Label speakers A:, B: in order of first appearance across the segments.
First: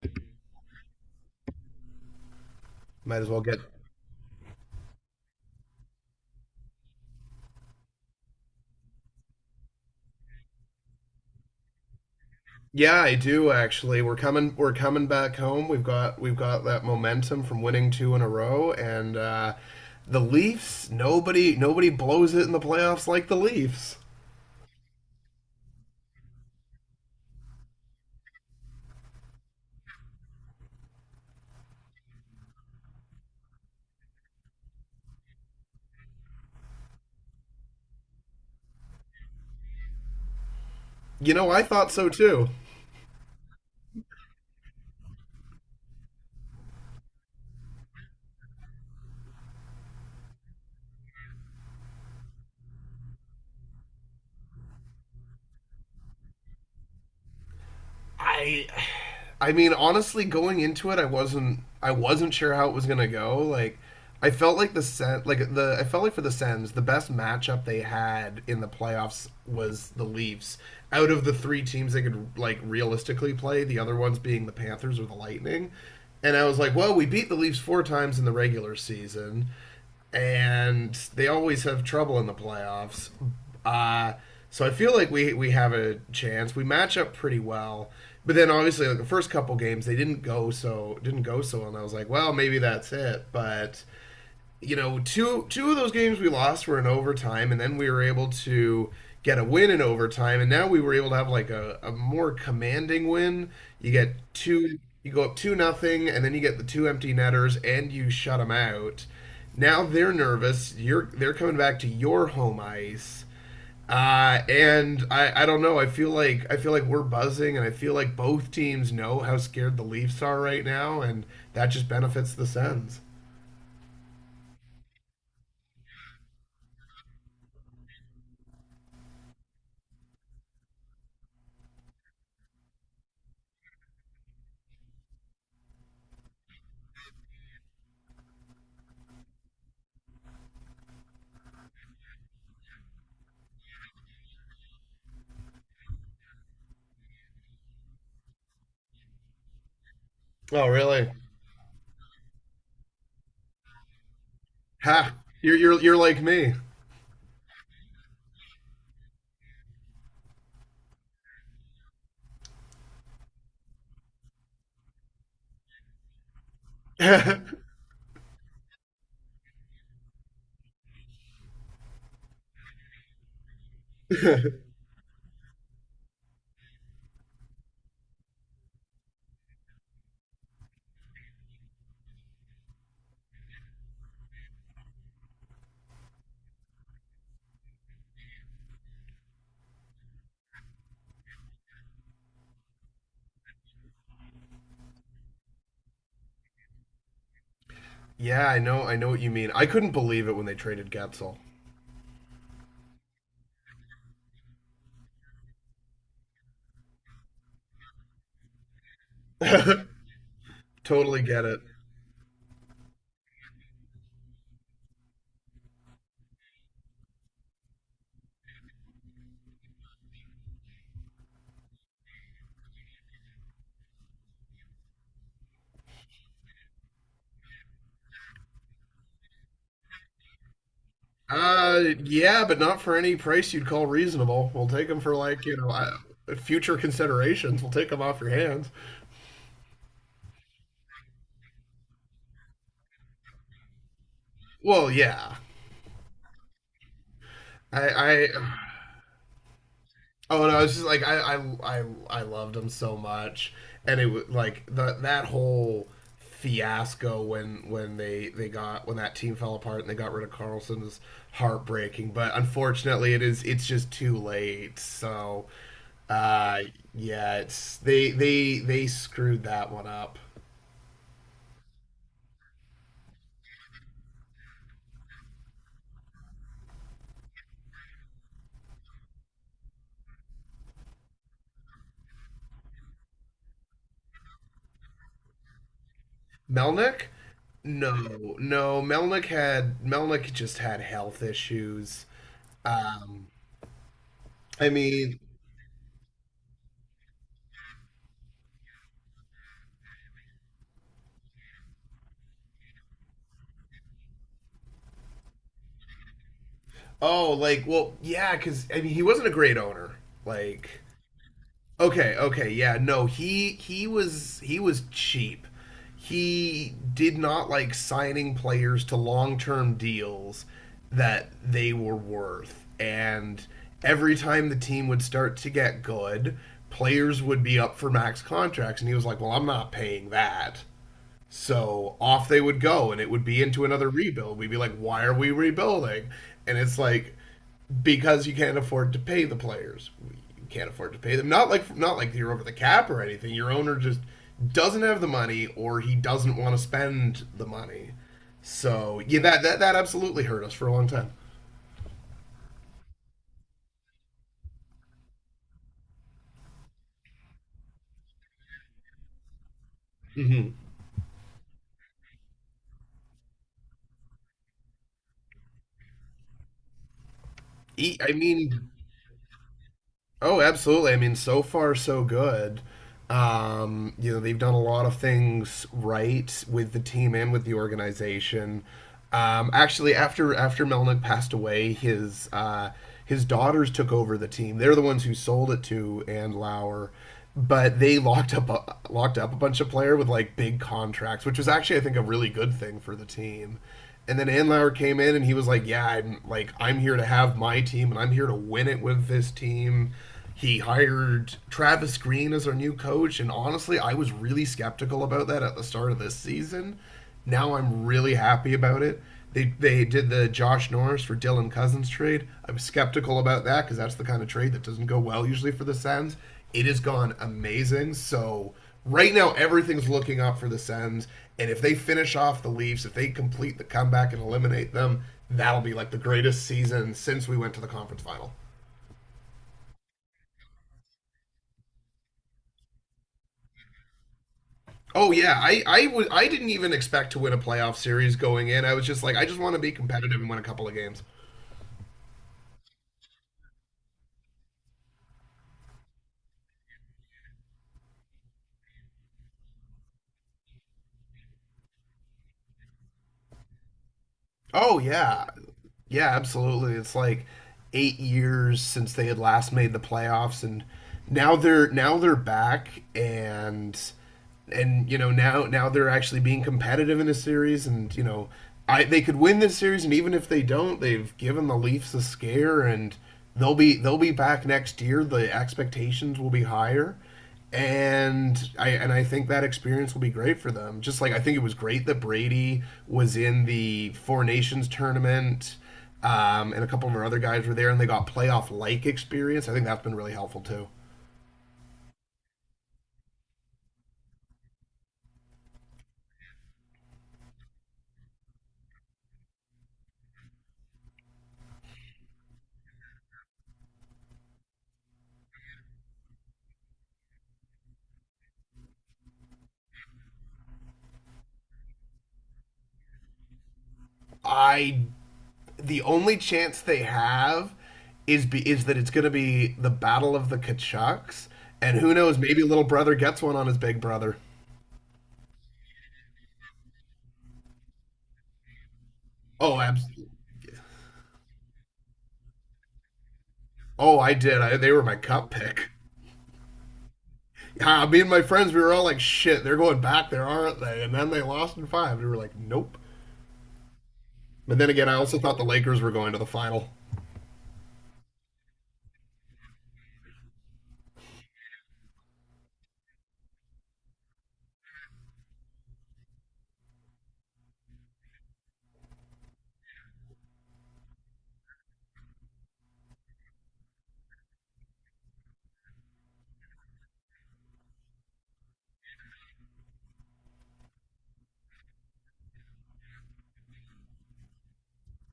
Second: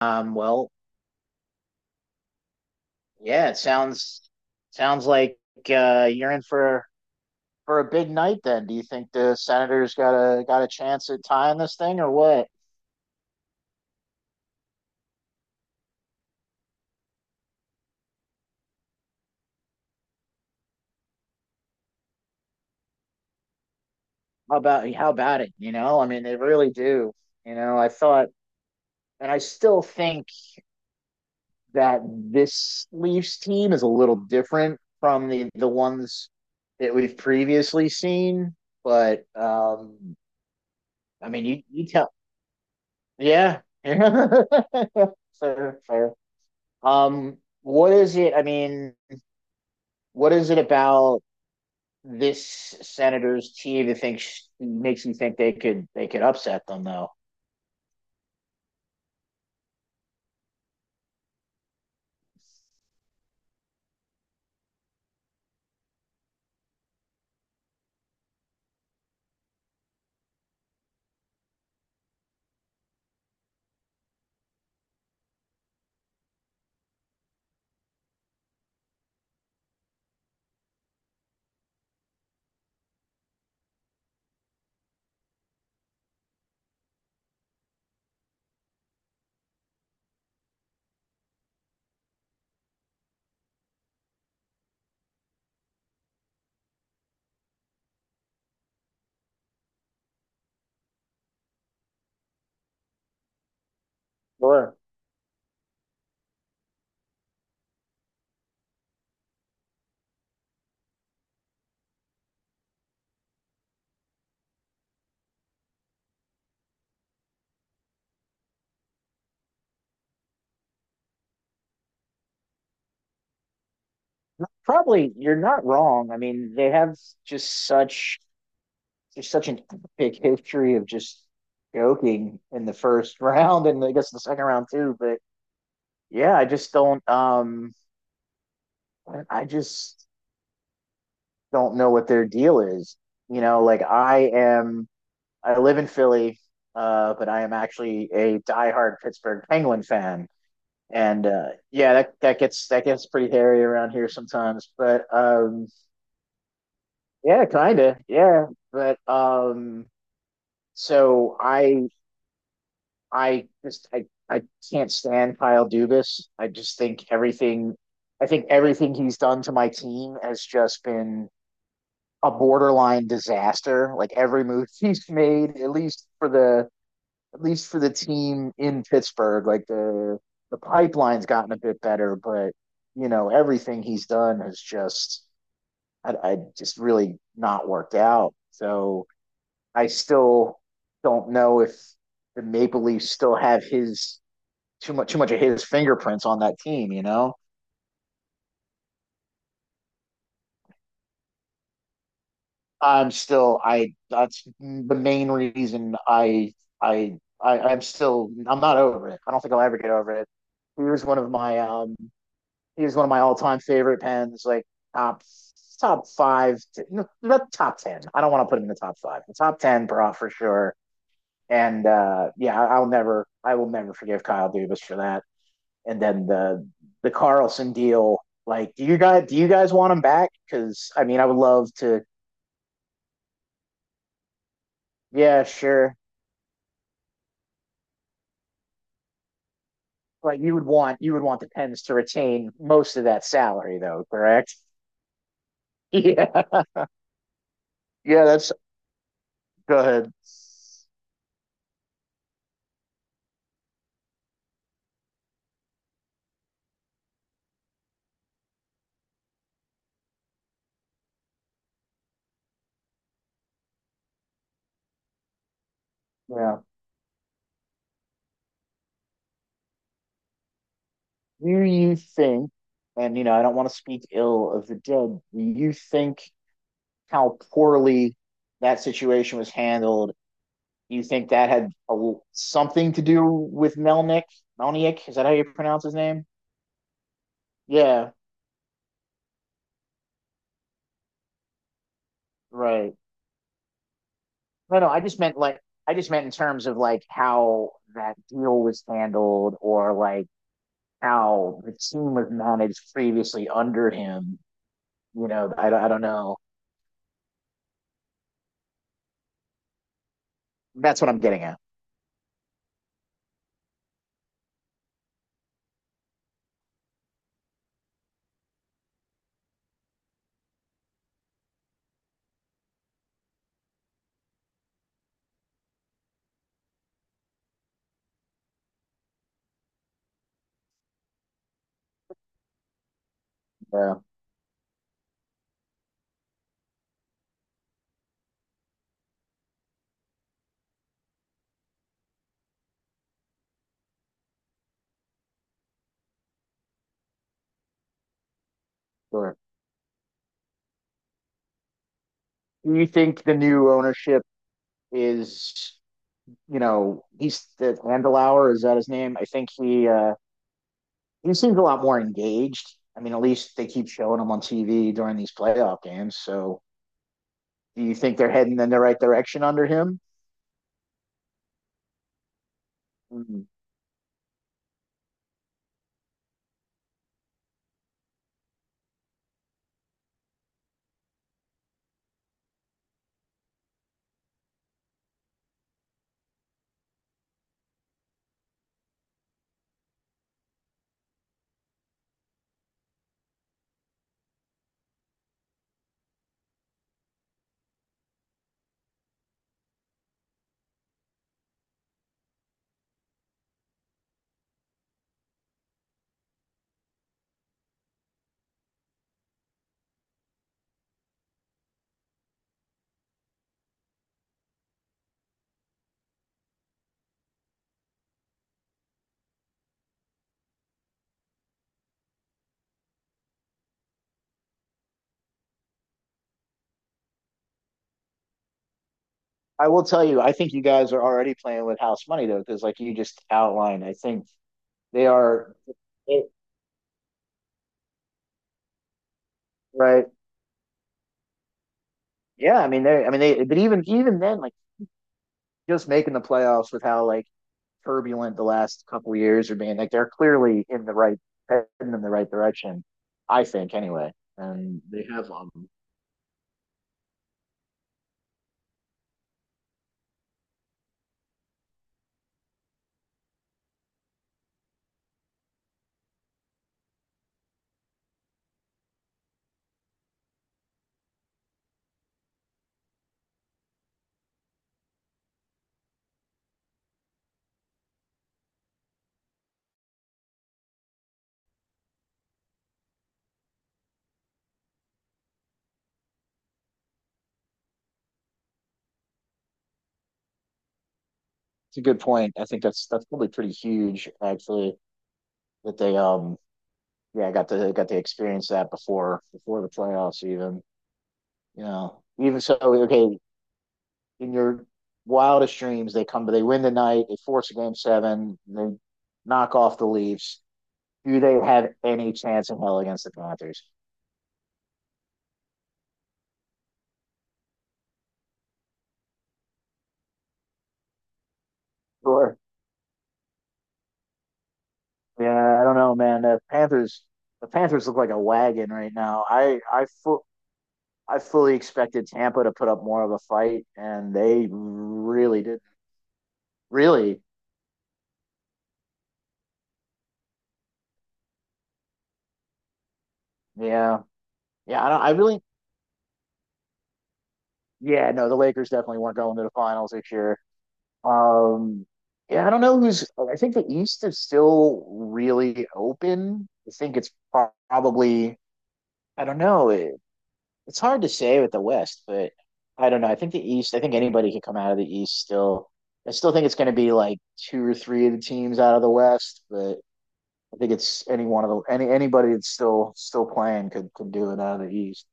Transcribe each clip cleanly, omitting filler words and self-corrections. A: Um, well,
B: Might as well
A: yeah, it
B: get.
A: sounds sounds like you're in for a big night then. Do you think the Senators got a chance at tying this thing or what?
B: Yeah, I do actually. We're coming. We're coming back home. We've got that momentum from winning two in a row, and the Leafs. Nobody blows it in the playoffs like the Leafs.
A: How about it? I mean, they really do. You know, I thought and I still think that this Leafs team is a little different from the ones that we've previously seen, but I
B: You
A: mean,
B: know, I
A: you
B: thought so
A: tell
B: too.
A: yeah. Fair, fair. Um, what is it? I mean, what is it about this Senators team that thinks makes you think they could upset them though?
B: I I mean honestly going into it I wasn't sure how it was going to go, like I felt like the Sen- like the I felt like for the Sens the best matchup they had in the playoffs was the Leafs, out of the three teams they could like realistically play, the other ones being the Panthers or the Lightning. And I was like, well, we beat the Leafs four times in the regular season, and they always have trouble in the playoffs. Uh, so I feel like we have a chance. We match up pretty well, but then obviously like the first couple games they didn't go so well, and I was like, well, maybe that's it. But you know, two of those games we lost were in overtime, and then we were able to get a win in overtime, and now we were able to have like a more commanding win. You get
A: Or
B: two, you go up two nothing, and then you get the two empty netters, and you shut them out. Now they're nervous. You're They're coming back to your home ice. And I don't know. I feel like we're buzzing, and I feel like both teams know how scared the Leafs are right now, and that just benefits the Sens.
A: probably you're not wrong. I mean, they have just such just such an epic history of just joking in the first round and I guess the second round too. But yeah, I just don't. I just don't know what their deal is. You know, like I live in Philly, but I am actually a diehard Pittsburgh Penguin fan.
B: Oh, really?
A: And yeah, that gets pretty hairy around here sometimes. But
B: Ha! You're
A: um,
B: you're you're like me.
A: yeah, kinda, yeah. But so I just I can't stand Kyle Dubas. I just
B: Yeah,
A: I think everything he's done to my team has just been a borderline disaster. Like every move he's made, at least for the team in Pittsburgh, like the pipeline's gotten a bit better, but you know everything he's done has just I just really not worked out. So I still don't know if the Maple Leafs still have his too much of his fingerprints on that team. You know,
B: I know. I know what you mean. I couldn't believe it when they traded Getzel.
A: I'm still I that's the main reason I. I, I'm still I'm not over it. I don't think I'll ever get over it. Here's one
B: Totally
A: of
B: get it.
A: my He's one of my all-time favorite pens, like top top five, no, not top ten. I don't want to put him in the top five. The top ten, bro, for sure. And yeah, I will never forgive Kyle Dubas for that. And then the Carlson deal, like, do you guys want him back? Because I mean, I would love to.
B: Yeah, but not for any price you'd call reasonable. We'll take them for,
A: Yeah,
B: like, you know,
A: sure.
B: future considerations. We'll take them off your hands.
A: Like you would want the Pens to retain most of that salary, though, correct?
B: Well, yeah.
A: Yeah,
B: I,
A: yeah.
B: I
A: That's go ahead.
B: Oh no, it's just like I loved him so much, and it was like the that whole fiasco when they got when that team fell apart and they got rid of Carlson is heartbreaking. But unfortunately, it's just too late. So,
A: Yeah.
B: uh, yeah, it's they screwed that one up.
A: Do you think, and you know, I don't want to speak ill of the dead, do you think how poorly that situation was handled? Do you think that had something to do with Melnick? Melnick, is that how you pronounce his name?
B: Melnick.
A: Yeah,
B: No, no. Melnick just had health issues.
A: right.
B: Um, I
A: No, no, I
B: mean,
A: just meant like, I just meant in terms of like how that deal was handled or like how the team was managed previously under him. You know, I don't know.
B: Oh, like, well, yeah, because I mean, he wasn't a great owner. Like,
A: That's what I'm getting at.
B: okay, okay, yeah, no, he was cheap. He did not like signing players to long term deals that they were worth, and every time the team would start to get good, players would be up for max contracts, and he was like, "Well, I'm not paying that." So off they would go, and it would be into another
A: Yeah,
B: rebuild. We'd be like, why are we rebuilding? And it's like because you can't afford to pay the players. You can't afford to pay them. Not like you're over the cap or anything. Your owner just doesn't have the money, or he doesn't want to spend the money. So yeah,
A: sure.
B: that absolutely hurt us for a long time.
A: Do you think the new ownership is, you know, he's the Handelauer, is that his name? I think
B: Mm-hmm.
A: he seems a lot more engaged. I mean, at least they keep showing him on TV during these playoff games. So do you
B: E- I
A: think they're heading
B: mean,
A: in the right direction under him?
B: Oh, absolutely. I mean, so far so good.
A: Mm.
B: You know, they've done a lot of things right with the team and with the organization. Actually, after Melnick passed away, his daughters took over the team. They're the ones who sold it to and Lauer, but they locked up a bunch of player with like big contracts, which was actually I think a really good thing for the team. And then Anlauer came in and he was like, "Yeah, I'm here to have my team and I'm here to win it with this team." He hired Travis Green as our new coach, and honestly, I was really skeptical about that at the start of this season. Now I'm really happy about it. They did the Josh Norris for Dylan Cousins trade. I was skeptical about that because that's the kind of trade that doesn't go well usually for the Sens. It has gone amazing. So right now everything's looking up for the Sens. And if they finish off the Leafs, if they complete the comeback and eliminate them, that'll be like the greatest season since we went to the conference final.
A: I will tell you, I think you guys are already playing with house money though, because like you just outlined, I think they
B: Oh yeah,
A: are,
B: I didn't even expect to win a playoff series going in. I was just like, I just want to be
A: right?
B: competitive and win a couple of games.
A: Yeah, I mean they, but even even then, like. Just making the playoffs with how like turbulent the last couple years are being. Like they're clearly in the heading in the right direction, I think anyway.
B: Oh
A: And they
B: yeah,
A: have
B: yeah, absolutely. It's like 8 years since they had last made the playoffs, and now they're back, and you know, now they're actually being competitive in a series, and you know, I they could win this series, and even if they don't, they've given the Leafs a scare, and they'll be back next year. The expectations will be higher, and I think that experience will be great for them. Just like I think it was great that Brady was in the Four Nations tournament, and a couple of our other guys were there, and they got playoff like experience. I think that's been really helpful too.
A: It's a good point. I think that's probably pretty huge actually that they yeah, got to experience that before the playoffs even. You know, even so okay, in your wildest dreams they come but they win tonight, they force a game seven, they knock off the Leafs. Do they have any chance in hell against the Panthers?
B: I The only chance they have is that it's going to be the battle of the Kachucks, and who knows,
A: Sure.
B: maybe little brother gets one on his big brother.
A: Yeah, I don't know, man. The Panthers look like a wagon right now.
B: Oh, absolutely.
A: I fully expected Tampa to put up more of a fight,
B: Oh,
A: and
B: I did.
A: they
B: They were my cup
A: really did.
B: pick.
A: Really,
B: Yeah, me and my friends, we were all like, "Shit, they're going back there, aren't they?" And then they lost in five. We were like, "Nope."
A: yeah,
B: But then
A: yeah.
B: again,
A: I
B: I
A: don't. I
B: also thought
A: really,
B: the Lakers were going to the final.
A: yeah. No, the Lakers definitely weren't going to the finals this year. Um, yeah, I don't know who's. I think the East is still really open. I think it's probably. I don't know. It's hard to say with the West, but I don't know. I think the East, I think anybody can come out of the East still. I still think it's going to be like two or three of the teams out of the West, but I think it's any one of the anybody that's still playing could do it out of the East.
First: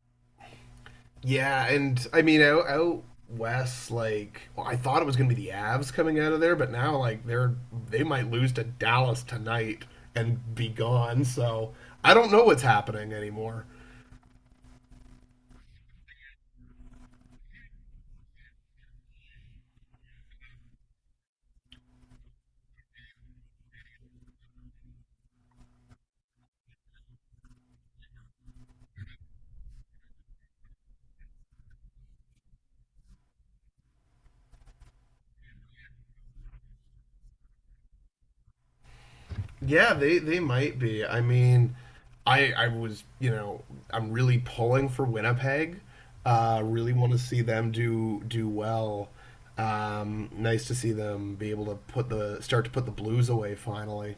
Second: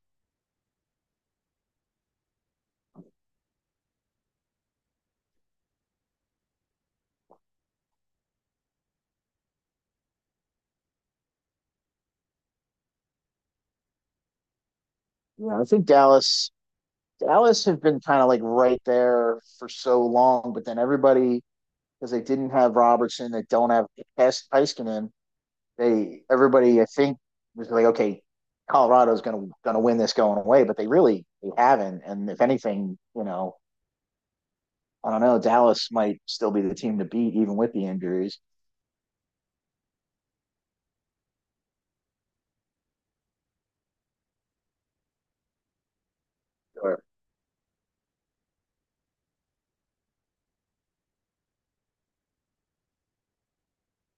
B: Yeah, and I mean out west, like, well, I thought it was going to be the Avs coming out of there, but now like they're they might lose to Dallas tonight and be gone. So I don't know what's happening anymore.
A: Yeah, I think Dallas have been kind of like right there for so long, but then everybody because they didn't have Robertson, they don't have Heiskanen, they everybody I think was like, okay, Colorado's gonna win this going away, but they haven't. And if anything, you know, I don't know, Dallas might still be the team to beat even with the injuries.
B: Yeah, they might be. I mean, I was you know, I'm really pulling for Winnipeg. Really
A: Sure.
B: want to see them do well. Nice to see them be able to put the Blues away finally.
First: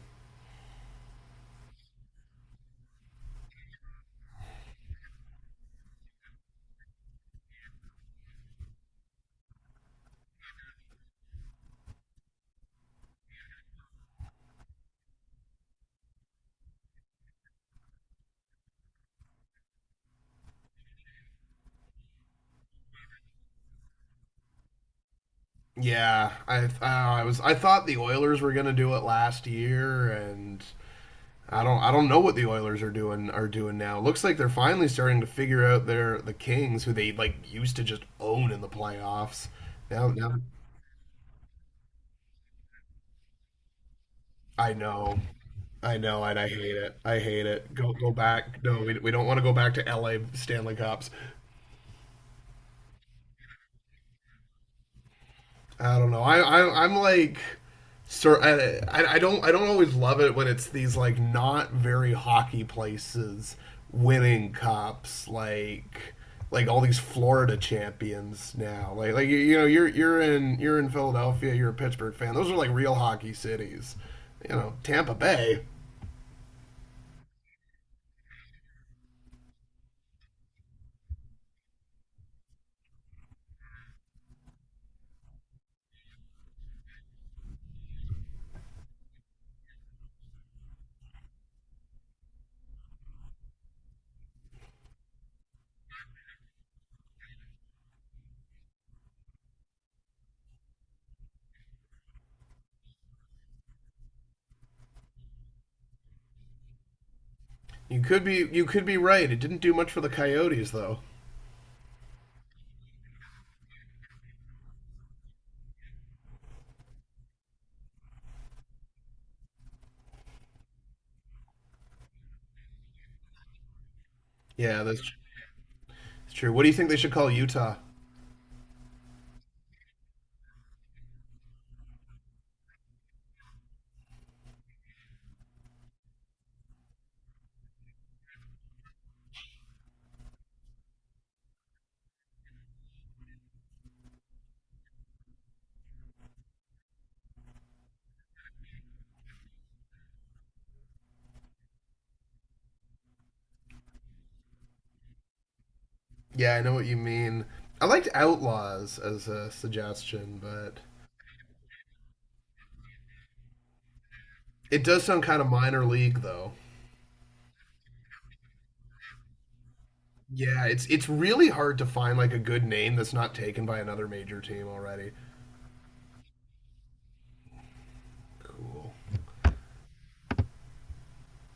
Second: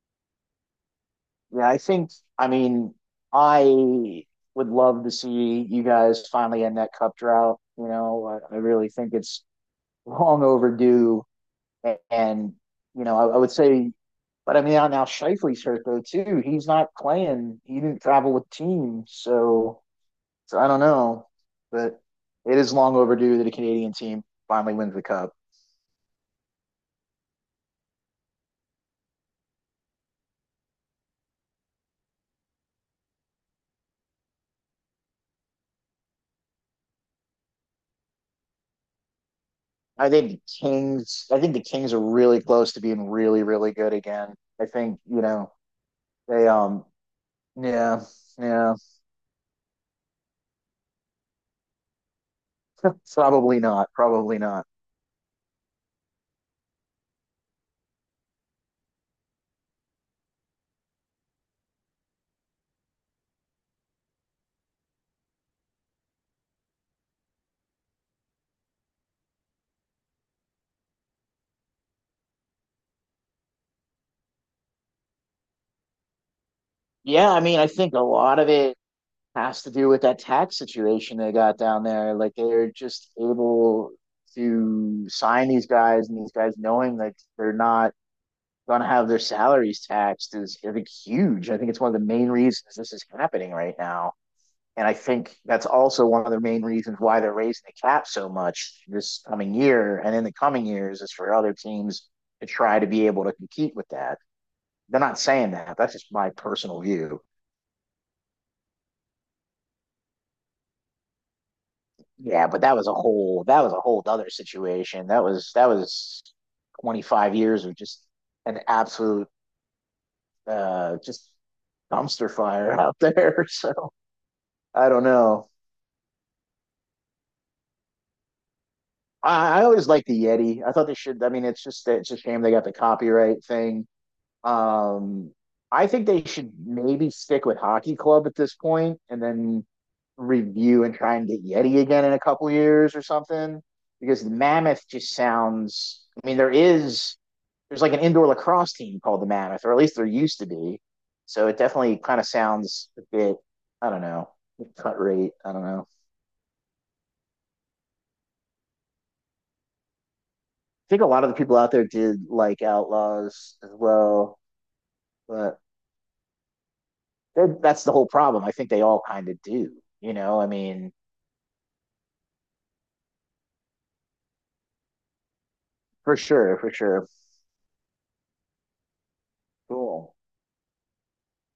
A: Yeah, I think I mean I would love to see you guys finally end that cup drought. You know, I really think it's long overdue. And, you know, would say, but I mean, now Shifley's hurt though too. He's not playing. He didn't travel with team, so so I don't know, but it is long overdue that a Canadian team finally wins the cup.
B: Yeah, I thought the Oilers were gonna do it last year, and I don't know what the Oilers are doing now. Looks like they're finally starting to figure out the Kings, who they like used to just own in the playoffs. Now now
A: I think the Kings are really close to being really, really good again. I
B: I
A: think
B: know.
A: you know
B: I know, and
A: they.
B: I hate it. I hate it.
A: Yeah.
B: Go back.
A: Yeah.
B: No, we don't want to go back to LA Stanley Cups.
A: Probably not. Probably not.
B: I don't know. I'm like, sir. I don't always love it when it's these like not very hockey places winning cups. Like all these Florida champions now. Like you know, you're in Philadelphia. You're a Pittsburgh fan. Those are like real hockey cities. You know, Tampa Bay.
A: Yeah. I mean, I think a lot of it has to do with that tax situation they got down there. Like they're just able to sign these guys, and these guys knowing that they're not going to have their salaries taxed is I think huge. I think it's one of the main reasons this is happening right now. And I think that's also one of the main reasons why they're raising the cap so much this coming year and in the coming years is for other teams to try to be able to compete with that. They're not saying that. That's just my personal view.
B: You could be right. It didn't do much for the Coyotes though.
A: Yeah, but that was a whole other situation. That was 25 years of just an absolute just dumpster fire out there. So
B: Yeah,
A: I don't know.
B: that's true. What do you think they should call Utah?
A: I always liked the Yeti. I thought they should. I mean, it's just it's a shame they got the copyright thing. Um, I think they should maybe stick with Hockey Club at this point, and then review and try and get Yeti again in a couple years or something. Because the Mammoth just sounds. I mean, there is there's like an indoor lacrosse team called the Mammoth, or at least there used to be. So it definitely kind of sounds a bit. I don't know cut rate. I don't know. I
B: Yeah, I know what you mean. I liked Outlaws as a suggestion, but
A: think a lot of the people out there did like Outlaws as well.
B: it does sound kind of
A: But
B: minor league though.
A: that's the whole problem. I think they all kind of do. You know, I
B: Yeah,
A: mean,
B: it's really hard to find like a good name that's not taken by another major team already.
A: for sure, for sure.
B: Cool.
A: Cool.